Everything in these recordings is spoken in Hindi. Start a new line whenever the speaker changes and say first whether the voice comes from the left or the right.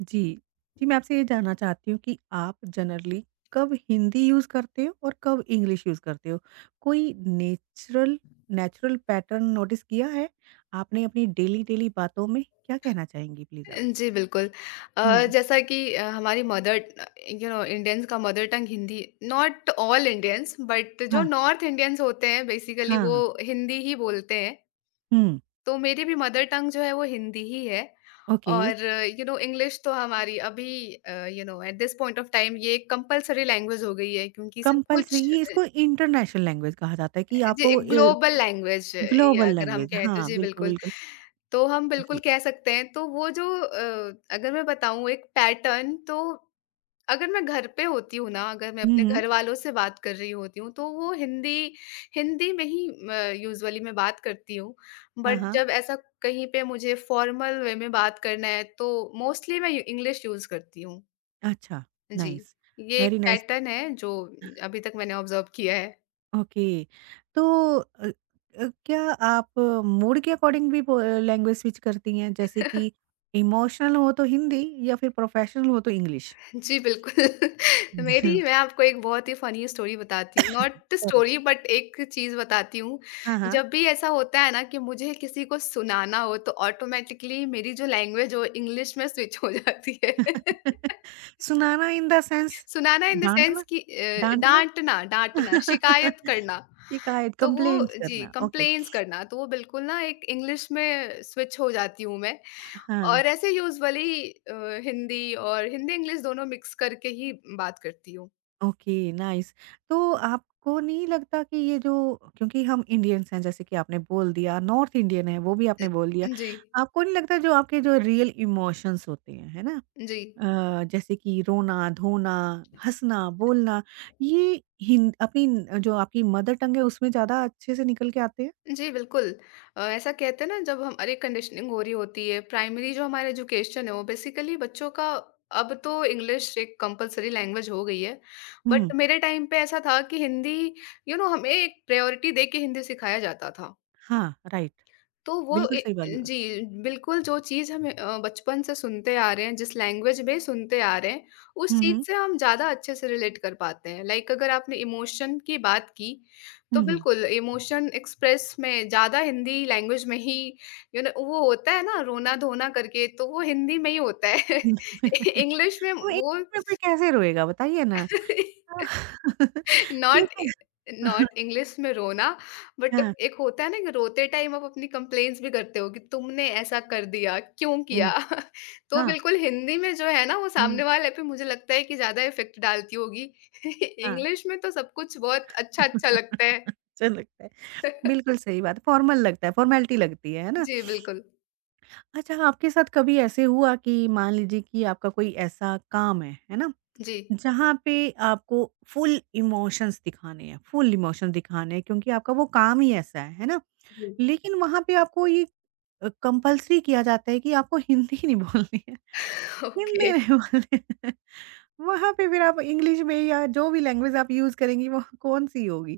right: जी। जी, मैं आपसे ये जानना चाहती हूँ कि आप जनरली कब हिंदी यूज़ करते हो और कब इंग्लिश यूज़ करते हो? कोई नेचुरल नेचुरल पैटर्न नोटिस किया है आपने अपनी डेली डेली बातों में? क्या कहना चाहेंगी प्लीज़ आप?
left: जी, बिल्कुल।
right: हुँ,
left: जैसा कि हमारी मदर यू नो इंडियंस का mother tongue Hindi not all Indians but जो
right: हाँ,
left: नॉर्थ इंडियंस होते हैं बेसिकली वो
right: हाँ,
left: हिंदी ही बोलते हैं।
right: हुँ,
left: तो मेरी भी मदर टंग जो है वो हिंदी ही है
right: ओके।
left: और यू नो इंग्लिश तो हमारी अभी you know at this point of time ये कंपल्सरी लैंग्वेज हो गई है क्योंकि सब
right: कंपल्सरी
left: कुछ
right: ये इसको इंटरनेशनल लैंग्वेज कहा जाता है कि
left: जी,
right: आपको
left: एक ग्लोबल लैंग्वेज या
right: ग्लोबल
left: अगर हम
right: लैंग्वेज
left: कहें तो
right: हाँ,
left: जी,
right: बिल्कुल,
left: बिल्कुल।
right: बिल्कुल।
left: तो हम बिल्कुल
right: जी।
left: कह सकते हैं तो वो जो अगर मैं बताऊँ एक पैटर्न तो अगर मैं घर पे होती हूँ ना, अगर मैं अपने
right: हुँ, हुँ।
left: घर वालों से बात कर रही होती हूँ, तो वो हिंदी हिंदी में ही यूजुअली मैं बात करती हूँ।
right: हाँ,
left: बट
right: हाँ।
left: जब ऐसा कहीं पे मुझे फॉर्मल वे में बात करना है तो मोस्टली मैं इंग्लिश यूज़ करती हूँ।
right: अच्छा,
left: जी,
right: नाइस,
left: ये एक
right: वेरी नाइस।
left: पैटर्न है जो अभी तक मैंने ऑब्जर्व किया है।
right: ओके। तो अ क्या आप मूड के अकॉर्डिंग भी ब लैंग्वेज स्विच करती हैं? जैसे कि इमोशनल हो तो हिंदी या फिर प्रोफेशनल हो तो इंग्लिश?
left: जी, बिल्कुल। मेरी मैं आपको एक बहुत ही फ़नी स्टोरी बताती हूँ, नॉट
right: सॉरी।
left: स्टोरी बट एक चीज़ बताती हूँ।
right: हाँ, हाँ।
left: जब भी ऐसा होता है ना कि मुझे किसी को सुनाना हो तो ऑटोमैटिकली मेरी जो लैंग्वेज हो इंग्लिश में स्विच हो जाती है।
right: सुनाना इन द सेंस
left: सुनाना इन द सेंस
right: डाँटना,
left: कि
right: डाँटना।
left: डाँटना डाँटना, शिकायत करना।
right: शिकायत,
left: तो वो
right: कंप्लेंट्स
left: जी,
right: करना। ओके।
left: कंप्लेंट्स करना, तो वो बिल्कुल ना एक इंग्लिश में स्विच हो जाती हूँ मैं।
right: हाँ।
left: और ऐसे यूजुअली हिंदी और हिंदी-इंग्लिश दोनों मिक्स करके ही बात करती हूँ।
right: ओके नाइस तो आपको नहीं लगता कि ये जो क्योंकि हम इंडियंस हैं जैसे कि आपने बोल दिया नॉर्थ इंडियन है वो भी
left: अ,
right: आपने बोल दिया
left: जी,
right: आपको नहीं लगता जो आपके जो रियल इमोशंस होते हैं है ना
left: जी।
right: जैसे कि रोना धोना हंसना बोलना ये हिंद अपनी न- जो आपकी मदर टंग है उसमें ज्यादा अच्छे से निकल के आते हैं
left: जी, बिल्कुल। ऐसा कहते हैं ना जब हमारी कंडीशनिंग हो रही होती है, प्राइमरी जो हमारा एजुकेशन है वो बेसिकली बच्चों का अब तो इंग्लिश एक कंपल्सरी लैंग्वेज हो गई है।
right: हम्म
left: बट मेरे टाइम पे ऐसा था कि Hindi you you know know, हमें एक प्रायोरिटी दे के हिंदी सिखाया जाता था।
right: हाँ राइट
left: तो वो
right: बिल्कुल
left: ए
right: सही बात
left: जी, बिल्कुल जो चीज़ हम बचपन से सुनते आ रहे हैं, जिस लैंग्वेज में सुनते आ रहे हैं, उस चीज़
right: हम्म
left: से हम ज़्यादा अच्छे से रिलेट कर पाते हैं। लाइक अगर आपने इमोशन की बात की, तो
right: हम्म हम्म
left: बिल्कुल इमोशन एक्सप्रेस में ज़्यादा हिंदी लैंग्वेज में ही यू नो वो होता है ना रोना-धोना करके, तो वो हिंदी में ही होता है।
right: हम्म।
left: इंग्लिश में
right: तो एक
left: वो
right: मिनट में कोई कैसे रोएगा बताइए ना
left: नॉट ए
right: देखिए
left: नॉट इंग्लिश में रोना, बट
right: हाँ
left: एक होता है ना कि रोते टाइम आप अपनी कंप्लेंट्स भी करते हो कि तुमने ऐसा कर दिया, क्यों किया?
right: हुँ,
left: तो
right: हाँ,
left: बिल्कुल हिंदी में जो है ना वो
right: हुँ,
left: सामने वाले पे मुझे लगता है कि ज़्यादा इफ़ेक्ट डालती होगी।
right: हाँ।
left: इंग्लिश में तो सब कुछ बहुत अच्छा-अच्छा लगता है।
right: अच्छा लगता है। बिल्कुल सही बात है, फॉर्मल लगता है, फॉर्मेलिटी लगती है ना?
left: जी, बिल्कुल।
right: अच्छा आपके साथ कभी ऐसे हुआ कि मान लीजिए कि आपका कोई ऐसा काम है ना?
left: जी,
right: जहाँ पे आपको फुल इमोशंस दिखाने हैं, फुल इमोशंस दिखाने हैं क्योंकि आपका वो काम ही ऐसा है ना?
left: जी।
right: लेकिन वहाँ पे आपको ये कंपल्सरी किया जाता है कि आपको हिंदी नहीं बोलनी है, हिंदी
left: ओके।
right: नहीं बोलनी है। वहाँ पे फिर आप इंग्लिश में या जो भी लैंग्वेज आप यूज़ करेंगी वो कौन-सी होगी?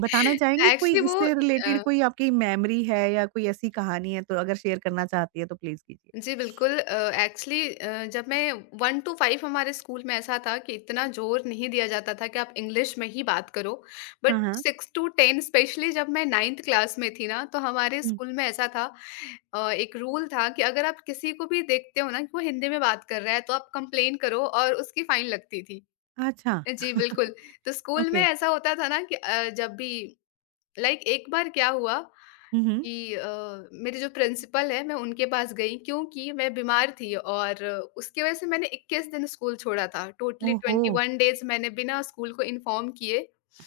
right: बताना चाहेंगी कोई
left: एक्चुअली वो
right: इससे रिलेटेड
left: अ
right: कोई आपकी मेमोरी है या कोई ऐसी कहानी है तो अगर शेयर करना चाहती है तो प्लीज कीजिए।
left: जी, बिल्कुल एक्चुअली जब मैं 1 टू 5 हमारे स्कूल में ऐसा था कि इतना ज़ोर नहीं दिया जाता था कि आप इंग्लिश में ही बात करो। बट
right: हाँ, हाँ।
left: 6 टू 10 स्पेशली जब मैं 9th क्लास में थी ना, तो हमारे
right: हुँ,
left: स्कूल में ऐसा था एक रूल था कि अगर आप किसी को भी देखते हो ना कि वो हिंदी में बात कर रहा है, तो आप कंप्लेन करो और उसकी फाइन लगती थी।
right: अच्छा
left: जी, बिल्कुल। तो स्कूल में
right: ओके।
left: ऐसा होता था ना कि जब भी लाइक एक बार क्या हुआ
right: हुँ, हुँ।
left: कि मेरे जो प्रिंसिपल है मैं उनके पास गई क्योंकि मैं बीमार थी और उसकी वजह से मैंने 21 दिन स्कूल छोड़ा था। टोटली
right: ओहो!
left: 21 डेज़ मैंने बिना स्कूल को इन्फॉर्म किए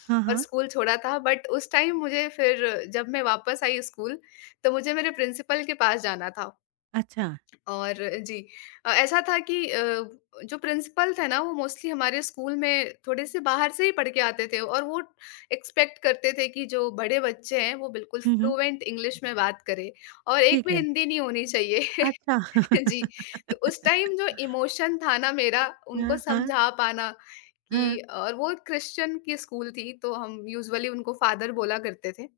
right: हाँ,
left: और
right: हाँ।
left: स्कूल छोड़ा था। बट उस टाइम मुझे फिर जब मैं वापस आई स्कूल तो मुझे मेरे प्रिंसिपल के पास जाना था।
right: अच्छा।
left: और जी ऐसा था कि जो प्रिंसिपल थे ना वो मोस्टली हमारे स्कूल में थोड़े से बाहर से ही पढ़ के आते थे और वो एक्सपेक्ट करते थे कि जो बड़े बच्चे हैं वो बिल्कुल
right: हुँ, हुँ।
left: फ्लुएंट इंग्लिश में बात करें और एक
right: ठीक
left: भी
right: है।
left: हिंदी नहीं होनी चाहिए।
right: अच्छा।
left: जी, तो उस टाइम जो इमोशन था ना मेरा उनको
right: हाँ, हाँ,
left: समझा पाना
right: हाँ।
left: कि और वो क्रिश्चियन की स्कूल थी तो हम यूजुअली उनको फादर बोला करते थे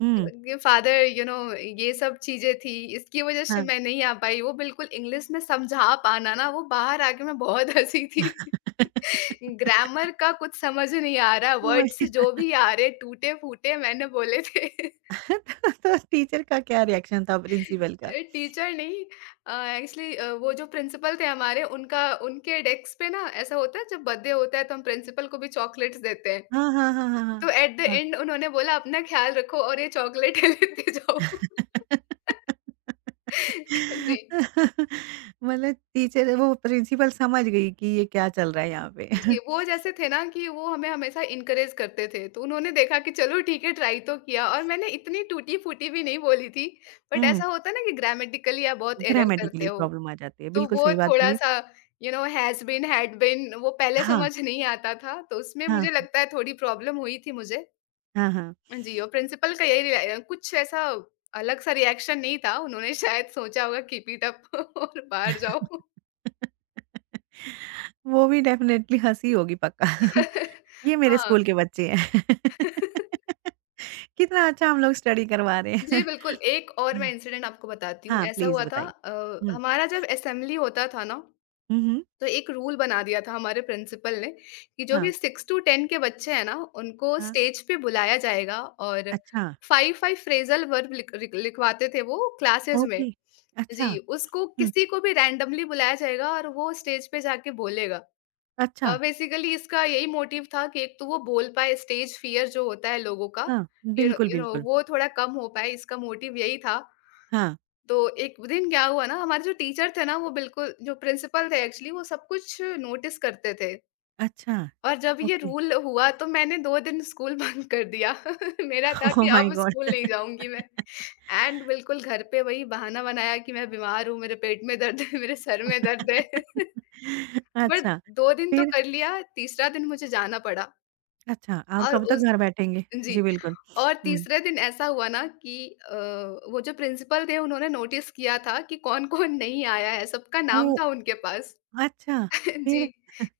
right: हुँ।
left: ये फादर यू नो ये सब चीज़ें थी, इसकी वज़ह से
right: हाँ।
left: मैं नहीं आ पाई, वो बिल्कुल इंग्लिश में समझा पाना ना वो बाहर आके मैं बहुत हँसी थी। ग्रामर का कुछ समझ नहीं आ रहा,
right: समझ
left: वर्ड्स
right: गई।
left: जो भी आ रहे टूटे-फूटे मैंने बोले थे।
right: तो टीचर का क्या रिएक्शन था प्रिंसिपल का?
left: अ, टीचर नहीं अ, एक्चुअली वो जो प्रिंसिपल थे हमारे उनका उनके डेस्क पे ना ऐसा होता है जब बर्थडे होता है तो हम प्रिंसिपल को भी चॉकलेट्स देते हैं।
right: हाँ, हाँ, हाँ,
left: तो
right: हाँ,
left: एट द
right: हाँ।
left: एंड उन्होंने बोला अपना ख़्याल रखो और ये चॉकलेट लेते जाओ। जी।
right: मतलब टीचर वो प्रिंसिपल समझ गई कि ये क्या चल रहा है यहाँ पे।
left: जी, वो जैसे थे ना कि वो हमें हमेशा इनकरेज करते थे, तो उन्होंने देखा कि चलो ठीक है ट्राई तो किया और मैंने इतनी टूटी-फूटी भी नहीं बोली थी, बट
right: हुँ,
left: ऐसा होता है ना कि ग्रामेटिकली आप बहुत एरर करते
right: ग्रामेटिकली
left: हो,
right: प्रॉब्लम आ जाती है।
left: तो
right: बिल्कुल
left: वो
right: सही बात बोली।
left: थोड़ा-सा you know has been, had been वो पहले
right: हाँ,
left: समझ नहीं आता था, तो उसमें
right: हाँ,
left: मुझे लगता है थोड़ी प्रॉब्लम हुई थी मुझे।
right: हाँ, हाँ।
left: जी, और प्रिंसिपल का यही रिएक् कुछ ऐसा अलग सा रिएक्शन नहीं था, उन्होंने शायद सोचा होगा कीप इट अप और बाहर जाओ।
right: वो भी डेफ़िनेटली हँसी होगी पक्का। ये मेरे
left: हाँ।
right: स्कूल के बच्चे हैं। कितना अच्छा हम लोग स्टडी करवा रहे हैं।
left: जी, बिल्कुल, एक और मैं
right: हुँ,
left: इंसिडेंट आपको बताती हूँ।
right: हाँ,
left: ऐसा
right: प्लीज़
left: हुआ था
right: बताइए। हुँ,
left: हमारा जब असेंबली होता था ना,
right: हुँ, हुँ।
left: तो एक रूल बना दिया था हमारे प्रिंसिपल ने कि जो भी
right: हाँ,
left: 6 टू 10 के बच्चे हैं ना, उनको
right: हाँ।
left: स्टेज पे बुलाया जाएगा और
right: अच्छा,
left: 5-5 फ्रेज़ल वर्ब लिख लिख लिखवाते थे वो क्लासेस में।
right: ओके। अच्छा,
left: जी, उसको
right: हुँ,
left: किसी को भी रैंडमली बुलाया जाएगा और वो स्टेज पे जाके बोलेगा।
right: अच्छा।
left: बेसिकली इसका यही मोटिव था कि एक तो वो बोल पाए, स्टेज फ़ियर जो होता है लोगों का,
right: हाँ,
left: यू नो
right: बिल्कुल,
left: यू नो
right: बिल्कुल।
left: वो थोड़ा कम हो पाए, इसका मोटिव यही था।
right: हाँ,
left: तो एक दिन क्या हुआ ना हमारे जो टीचर थे ना वो बिल्कुल जो प्रिंसिपल थे एक्चुअली वो सब कुछ नोटिस करते थे
right: अच्छा,
left: और जब ये
right: ओके।
left: रूल हुआ तो मैंने 2 दिन स्कूल बंद कर दिया। मेरा था
right: ओह
left: कि
right: माय
left: अब
right: गॉड!
left: स्कूल नहीं जाऊँगी मैं एंड बिल्कुल घर पे वही बहाना बनाया कि मैं बीमार हूँ, मेरे पेट में दर्द है, मेरे सर में दर्द है। बट
right: अच्छा,
left: 2 दिन तो
right: फिर?
left: कर लिया, तीसरा दिन मुझे जाना पड़ा
right: अच्छा, आप
left: और
right: कब तक
left: उस
right: घर बैठेंगे? जी,
left: जी।
right: बिल्कुल।
left: और
right: हुँ,
left: तीसरे दिन ऐसा हुआ ना कि वो जो प्रिंसिपल थे उन्होंने नोटिस किया था कि कौन-कौन नहीं आया है, सबका नाम
right: ओह!
left: था उनके पास।
right: अच्छा,
left: जी,
right: फिर?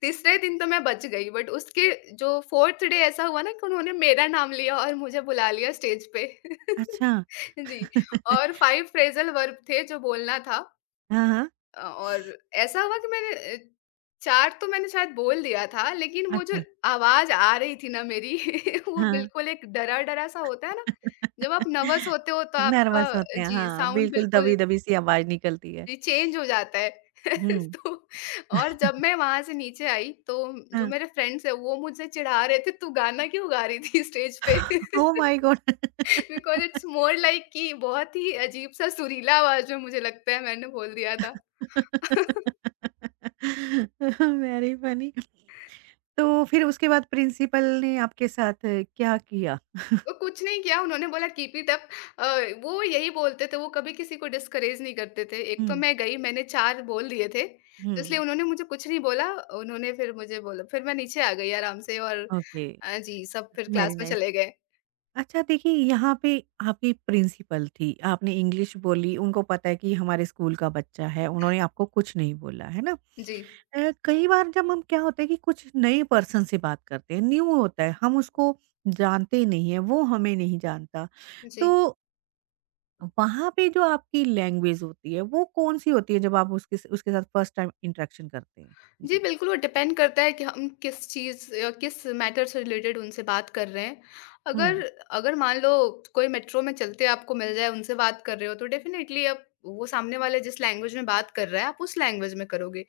left: तीसरे दिन तो मैं बच गई बट उसके जो 4th डे ऐसा हुआ ना कि उन्होंने मेरा नाम लिया और मुझे बुला लिया स्टेज पे।
right: अच्छा।
left: जी, और 5 फ्रेज़ल वर्ब थे जो बोलना था
right: हाँ, हाँ,
left: अ, और ऐसा हुआ कि 4 तो मैंने शायद बोल दिया था, लेकिन वो जो
right: अच्छा,
left: आवाज़ आ रही थी ना मेरी, वो
right: हाँ।
left: बिल्कुल एक डरा-डरा सा होता है ना, जब आप नर्वस होते हो तो
right: नर्वस
left: आपका
right: होते हैं,
left: जी,
right: हाँ,
left: साउंड
right: बिल्कुल
left: बिल्कुल
right: दबी-दबी सी आवाज़ निकलती है।
left: जी, चेंज हो जाता है।
right: हुँ।
left: तो और जब मैं वहाँ से नीचे आई, तो जो
right: हाँ,
left: मेरे फ्रेंड्स हैं, वो मुझसे चिढ़ा रहे थे, "तू गाना क्यों गा रही थी स्टेज पे?"
right: Oh my god!
left: Because it's more like कि बहुत ही अजीब-सा सुरीला आवाज़ में मुझे लगता है मैंने बोल दिया था।
right: Very funny. तो फिर उसके बाद प्रिंसिपल ने आपके साथ क्या किया?
left: कुछ नहीं किया उन्होंने बोला कीप इट अप अ, वो यही बोलते थे, वो कभी किसी को डिस्करेज नहीं करते थे। एक तो
right: हुँ,
left: मैं गई मैंने 4 बोल दिए थे, तो इसलिए
right: हुँ।
left: उन्होंने मुझे कुछ नहीं बोला। उन्होंने फिर मुझे बोला फिर मैं नीचे आ गई आराम से और
right: ओके।
left: जी सब फिर
right: वेरी
left: क्लास में
right: नाइस।
left: चले गए।
right: अच्छा देखिए यहाँ पे आपकी प्रिंसिपल थी, आपने इंग्लिश बोली, उनको पता है कि हमारे स्कूल का बच्चा है, उन्होंने आपको कुछ नहीं बोला, है ना?
left: जी,
right: कई बार जब हम क्या होता है कि कुछ नए पर्सन से बात करते हैं, न्यू होता है, हम उसको जानते नहीं हैं, वो हमें नहीं जानता।
left: जी।
right: तो वहाँ पे जो आपकी लैंग्वेज होती है, वो कौन-सी होती है जब आप उसके साथ फर्स्ट टाइम इंटरेक्शन करते हैं?
left: जी, बिल्कुल, वो डिपेंड करता है कि हम किस किस मैटर से रिलेटेड उनसे बात कर रहे हैं। अगर
right: जी।
left: अगर मान लो कोई मेट्रो में चलते आपको मिल जाए, उनसे बात कर रहे हो, तो डेफ़िनेटली आप वो सामने वाले जिस लैंग्वेज में बात कर रहा है, आप उस लैंग्वेज में करोगे।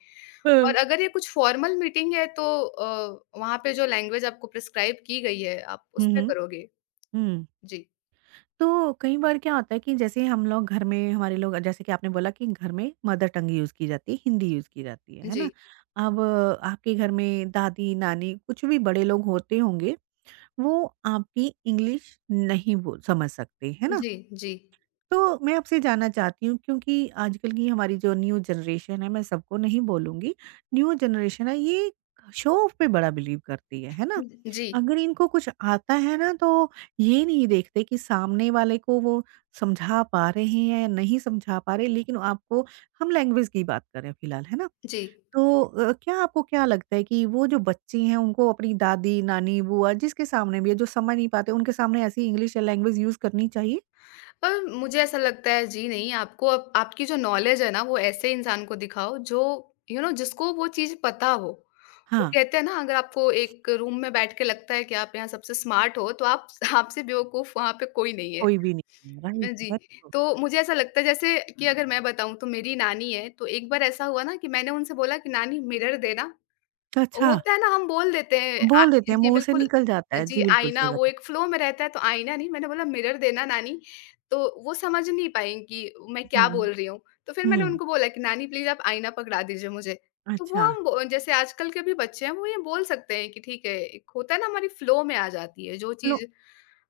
left: और
right: हुँ।
left: अगर ये कुछ फॉर्मल मीटिंग है, तो वहाँ पे जो लैंग्वेज आपको प्रिस्क्राइब की गई है, आप
right: हुँ,
left: उसमें
right: हुँ।
left: करोगे।
right: हुँ।
left: जी।
right: तो कई बार क्या होता है कि जैसे हम लोग घर में हमारे लोग जैसे कि आपने बोला कि घर में मदर टंग यूज़ की जाती है, हिंदी यूज़ की जाती है ना?
left: जी।
right: अब आपके घर में दादी-नानी कुछ भी बड़े लोग होते होंगे, वो आपकी इंग्लिश नहीं बोल समझ सकते, है ना?
left: जी, जी,
right: तो मैं आपसे जानना चाहती हूँ क्योंकि आजकल की हमारी जो न्यू जनरेशन है मैं सबको नहीं बोलूँगी, न्यू जनरेशन है ये शो ऑफ पे बड़ा बिलीव करती है ना?
left: जी। जी,
right: अगर इनको कुछ आता है ना तो ये नहीं देखते कि सामने वाले को वो समझा पा रहे हैं या नहीं समझा पा रहे लेकिन आपको हम लैंग्वेज की बात करें फिलहाल, है ना?
left: जी।
right: तो क्या आपको क्या लगता है कि वो जो बच्चे हैं उनको अपनी दादी, नानी, बुआ जिसके सामने भी है जो समझ नहीं पाते उनके सामने ऐसी इंग्लिश लैंग्वेज यूज़ करनी चाहिए?
left: मुझे ऐसा लगता है जी नहीं आपको अप आपकी जो नॉलेज है ना वो ऐसे इंसान को दिखाओ जो यू you नो know, जिसको वो चीज़ पता हो। वो
right: हाँ।
left: कहते हैं ना अगर आपको एक रूम में बैठ के लगता है कि आप यहाँ सबसे स्मार्ट हो तो आप आपसे बेवकूफ़ वहाँ पे कोई नहीं है।
right: कोई भी नहीं राइट
left: जी,
right: वेरी गुड।
left: तो मुझे ऐसा लगता है जैसे कि अगर मैं बताऊँ तो मेरी नानी है, तो एक बार ऐसा हुआ ना कि मैंने उनसे बोला कि नानी मिरर देना
right: अच्छा, अच्छा।
left: होता है ना हम बोल देते हैं आ
right: बोल देते हैं,
left: जी,
right: मुँह से
left: बिल्कुल
right: निकल जाता है।
left: जी,
right: जी, बिल्कुल
left: आईना
right: सही बात
left: वो
right: है।
left: एक फ्लो में रहता है तो आईना नहीं मैंने बोला मिरर देना नानी, तो वो समझ नहीं पाईं कि मैं क्या
right: हुँ,
left: बोल रही हूँ। तो फिर मैंने
right: हुँ।
left: उनको बोला कि नानी प्लीज़ आप आईना पकड़ा दीजिए मुझे। तो वो
right: अच्छा।
left: हम बो जैसे आजकल के भी बच्चे हैं वो ये बोल सकते हैं कि ठीक है, एक होता है ना हमारी फ्लो में आ जाती है जो
right: फ्लो
left: चीज़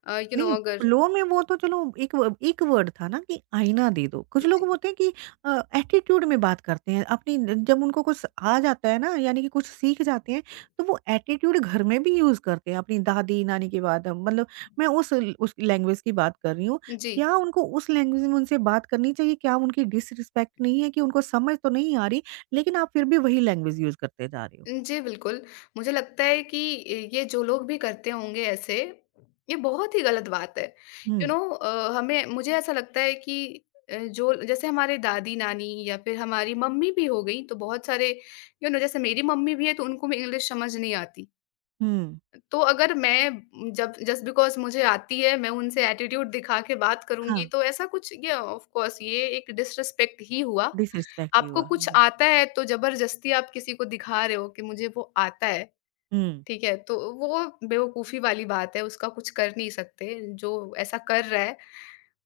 left: यू नो
right: नहीं,
left: अगर
right: फ्लो में वो तो चलो एक वर्ड था ना कि आईना दे दो। कुछ लोग
left: जी,
right: होते हैं कि अ, एटीट्यूड में बात करते हैं, अपनी जब उनको कुछ आ जाता है ना यानी कि कुछ सीख जाते हैं, तो वो एटीट्यूड घर में भी यूज़ करते हैं अपनी दादी-नानी की बात मतलब मैं उस लैंग्वेज की बात कर रही हूँ।
left: जी।
right: क्या उनको उस लैंग्वेज में उनसे बात करनी चाहिए? क्या उनकी डिसरिस्पेक्ट नहीं है कि उनको समझ तो नहीं आ रही, लेकिन आप फिर भी वही लैंग्वेज यूज़ करते जा रहे हो?
left: जी, बिल्कुल। मुझे लगता है कि ये जो लोग भी करते होंगे ऐसे, ये बहुत ही गलत बात है। यू
right: हुँ,
left: नो, हमें मुझे ऐसा लगता है कि जो जैसे हमारे दादी-नानी या फिर हमारी मम्मी भी हो गईं, तो बहुत सारे, यू नो, जैसे मेरी मम्मी भी है, तो उनको भी इंग्लिश समझ नहीं आती।
right: हुँ।
left: तो अगर मैं, जब जस्ट बिकॉज़ मुझे आती है, मैं उनसे एटीट्यूड दिखा के बात
right: हाँ,
left: करूँगी, तो ऐसा कुछ, ये ऑफ़ कोर्स ये एक डिसरिस्पेक्ट ही हुआ।
right: डिसरिस्पेक्ट ही
left: आपको
right: हुआ।
left: कुछ
right: हुँ,
left: आता है, तो ज़बरदस्ती आप किसी को दिखा रहे हो कि मुझे वो आता है,
right: हुँ।
left: ठीक है? तो वो बेवकूफ़ी वाली बात है, उसका कुछ कर नहीं सकते। जो ऐसा कर रहा है,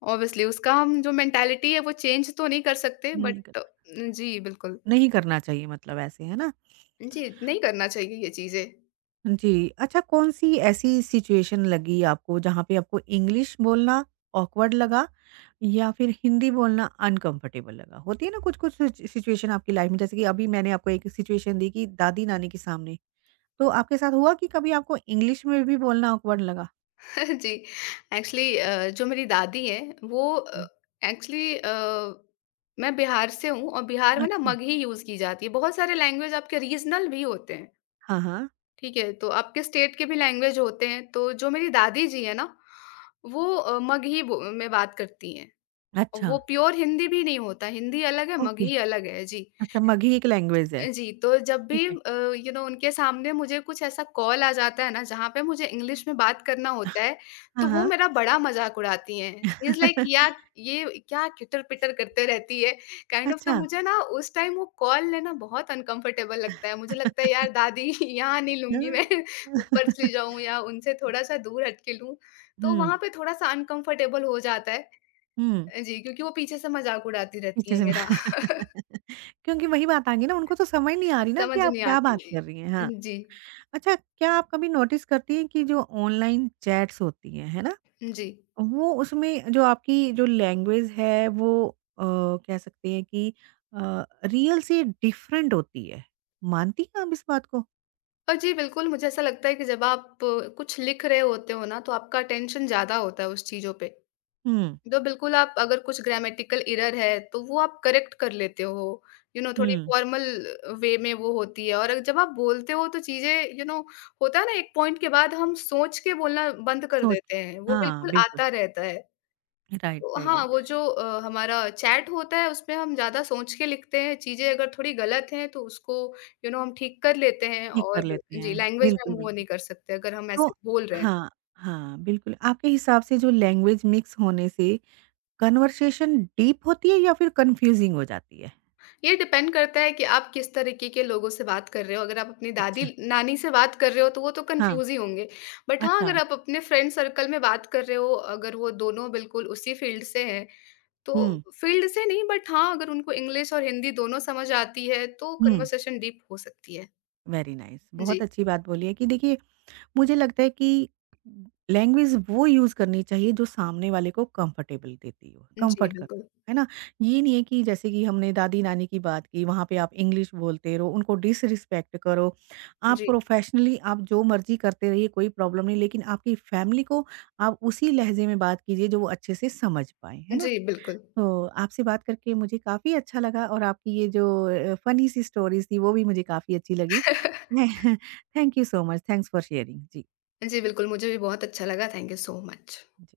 left: ऑब्वियसली उसका, हम जो मेंटालिटी है, वो चेंज तो नहीं कर सकते, बट
right: नहीं
left: जी, बिल्कुल।
right: नहीं करना चाहिए मतलब ऐसे, है ना?
left: जी, नहीं करना चाहिए ये चीज़ें।
right: जी, अच्छा कौन-सी ऐसी सिचुएशन लगी आपको जहाँ पे आपको इंग्लिश बोलना ऑकवर्ड लगा या फिर हिंदी बोलना अनकंफर्टेबल लगा? होती है ना कुछ-कुछ सिचुएशन आपकी लाइफ में जैसे कि अभी मैंने आपको एक सिचुएशन दी कि दादी-नानी के सामने, तो आपके साथ हुआ कि कभी आपको इंग्लिश में भी बोलना ऑकवर्ड लगा?
left: जी, एक्चुअली जो मेरी दादी है, वो,
right: हुँ,
left: एक्चुअली मैं बिहार से हूँ और बिहार में ना
right: अच्छा।
left: मगही यूज की जाती है। बहुत सारे लैंग्वेज आपके रीजनल भी होते हैं,
right: हाँ, हाँ।
left: ठीक है? तो आपके स्टेट के भी लैंग्वेज होते हैं। तो जो मेरी दादी जी है ना, वो में बात करती हैं। और
right: अच्छा,
left: वो प्योर हिंदी भी नहीं होता। हिंदी अलग है,
right: ओके।
left: मगही अलग है जी।
right: अच्छा मगही एक लैंग्वेज है।
left: जी, तो जब भी
right: ठीक है।
left: यू नो, उनके सामने मुझे कुछ ऐसा कॉल आ जाता है ना, जहाँ पे मुझे इंग्लिश में बात करना होता है,
right: हाँ,
left: तो वो
right: हाँ।
left: मेरा बड़ा मज़ाक उड़ाती हैं। शी इज़ लाइक, यार ये क्या किटर-पिटर करते रहती है, काइंड ऑफ। तो
right: अच्छा।
left: मुझे ना उस टाइम वो कॉल लेना बहुत अनकम्फर्टेबल लगता है। मुझे लगता है, यार दादी यहाँ नहीं लूँगी मैं,
right: हाँ।
left: ऊपर चली जाऊँ या उनसे थोड़ा-सा दूर हट के लूँ, तो
right: हुँ।
left: वहाँ पे थोड़ा-सा अनकम्फर्टेबल हो जाता है।
right: हुँ,
left: जी, क्योंकि वो पीछे से मज़ाक उड़ाती रहती
right: पीछे
left: हैं
right: से मैं
left: मेरा।
right: क्योंकि वही बात आ गई ना, उनको तो समझ नहीं आ रही ना कि
left: समझ
right: आप
left: नहीं
right: क्या बात
left: आती।
right: कर रही हैं। हाँ,
left: जी।
right: अच्छा क्या आप कभी नोटिस करती हैं कि जो ऑनलाइन चैट्स होती हैं, है ना?
left: जी।
right: वो उसमें जो आपकी जो लैंग्वेज है वो कह सकते हैं कि रियल से डिफरेंट होती है। मानती हैं आप इस बात को?
left: और जी, बिल्कुल, मुझे ऐसा लगता है कि जब आप कुछ लिख रहे होते हो ना, तो आपका अटेंशन ज़्यादा होता है उस चीज़ों पे।
right: हुँ,
left: तो बिल्कुल, आप अगर कुछ ग्रामेटिकल एरर है, तो वो आप करेक्ट कर लेते हो। यू you नो know, थोड़ी
right: हुँ,
left: फॉर्मल वे में वो होती है। और जब आप बोलते हो तो चीज़ें, यू नो, होता है ना एक पॉइंट के बाद हम सोच के बोलना बंद कर
right: सोच
left: देते हैं। वो
right: हाँ,
left: बिल्कुल
right: बिल्कुल।
left: आता रहता है।
right: राइट,
left: तो
right: राइट,
left: हाँ,
right: राइट।
left: वो जो हमारा चैट होता है, उसमें हम ज़्यादा सोच के लिखते हैं, चीज़ें अगर थोड़ी गलत हैं तो उसको, यू नो, हम ठीक कर लेते हैं।
right: ठीक कर
left: और
right: लेते
left: जी,
right: हैं।
left: लैंग्वेज में
right: बिल्कुल,
left: हम वो
right: बिल्कुल।
left: नहीं कर सकते अगर हम
right: तो
left: ऐसे बोल रहे हैं। तो।
right: हाँ, हाँ, बिल्कुल। आपके हिसाब से जो लैंग्वेज मिक्स होने से कन्वर्सेशन डीप होती है या फिर कन्फ्यूजिंग हो जाती है?
left: ये डिपेंड करता है कि आप किस तरीके के लोगों से बात कर रहे हो। अगर आप अपनी दादी
right: अच्छा।
left: नानी से बात कर रहे हो, तो वो तो
right: हाँ,
left: कन्फ्यूज़ ही होंगे। बट हाँ,
right: अच्छा।
left: अगर आप अपने फ्रेंड सर्कल में बात कर रहे हो, अगर वो दोनों बिल्कुल उसी फील्ड से हैं,
right: हुँ,
left: तो फील्ड से नहीं, बट हाँ, अगर उनको इंग्लिश और हिंदी दोनों समझ आती है, तो
right: हुँ,
left: कन्वर्सेशन डीप हो सकती है।
right: Very nice. बहुत
left: जी।
right: अच्छी बात बोली है कि देखिए मुझे लगता है कि लैंग्वेज वो यूज़ करनी चाहिए जो सामने वाले को कंफर्टेबल देती हो,
left: जी,
right: कंफर्ट करती
left: बिल्कुल।
right: हो, है ना? ये नहीं है कि जैसे कि हमने दादी-नानी की बात की, वहाँ पे आप इंग्लिश बोलते रहो, उनको डिसरिस्पेक्ट करो। आप
left: जी,
right: प्रोफेशनली आप जो मर्ज़ी करते रहिए, कोई प्रॉब्लम नहीं, लेकिन आपकी फैमिली को आप उसी लहज़े में बात कीजिए जो वो अच्छे से समझ पाएँ, है ना?
left: जी, बिल्कुल।
right: तो आपसे बात करके मुझे काफ़ी अच्छा लगा और आपकी ये जो फ़नी सी स्टोरीज़ थी, वो भी मुझे काफ़ी अच्छी लगी। मैं thank you so much, thanks for sharing. जी।
left: जी, बिल्कुल, मुझे भी बहुत अच्छा लगा। Thank you so much.
right: G.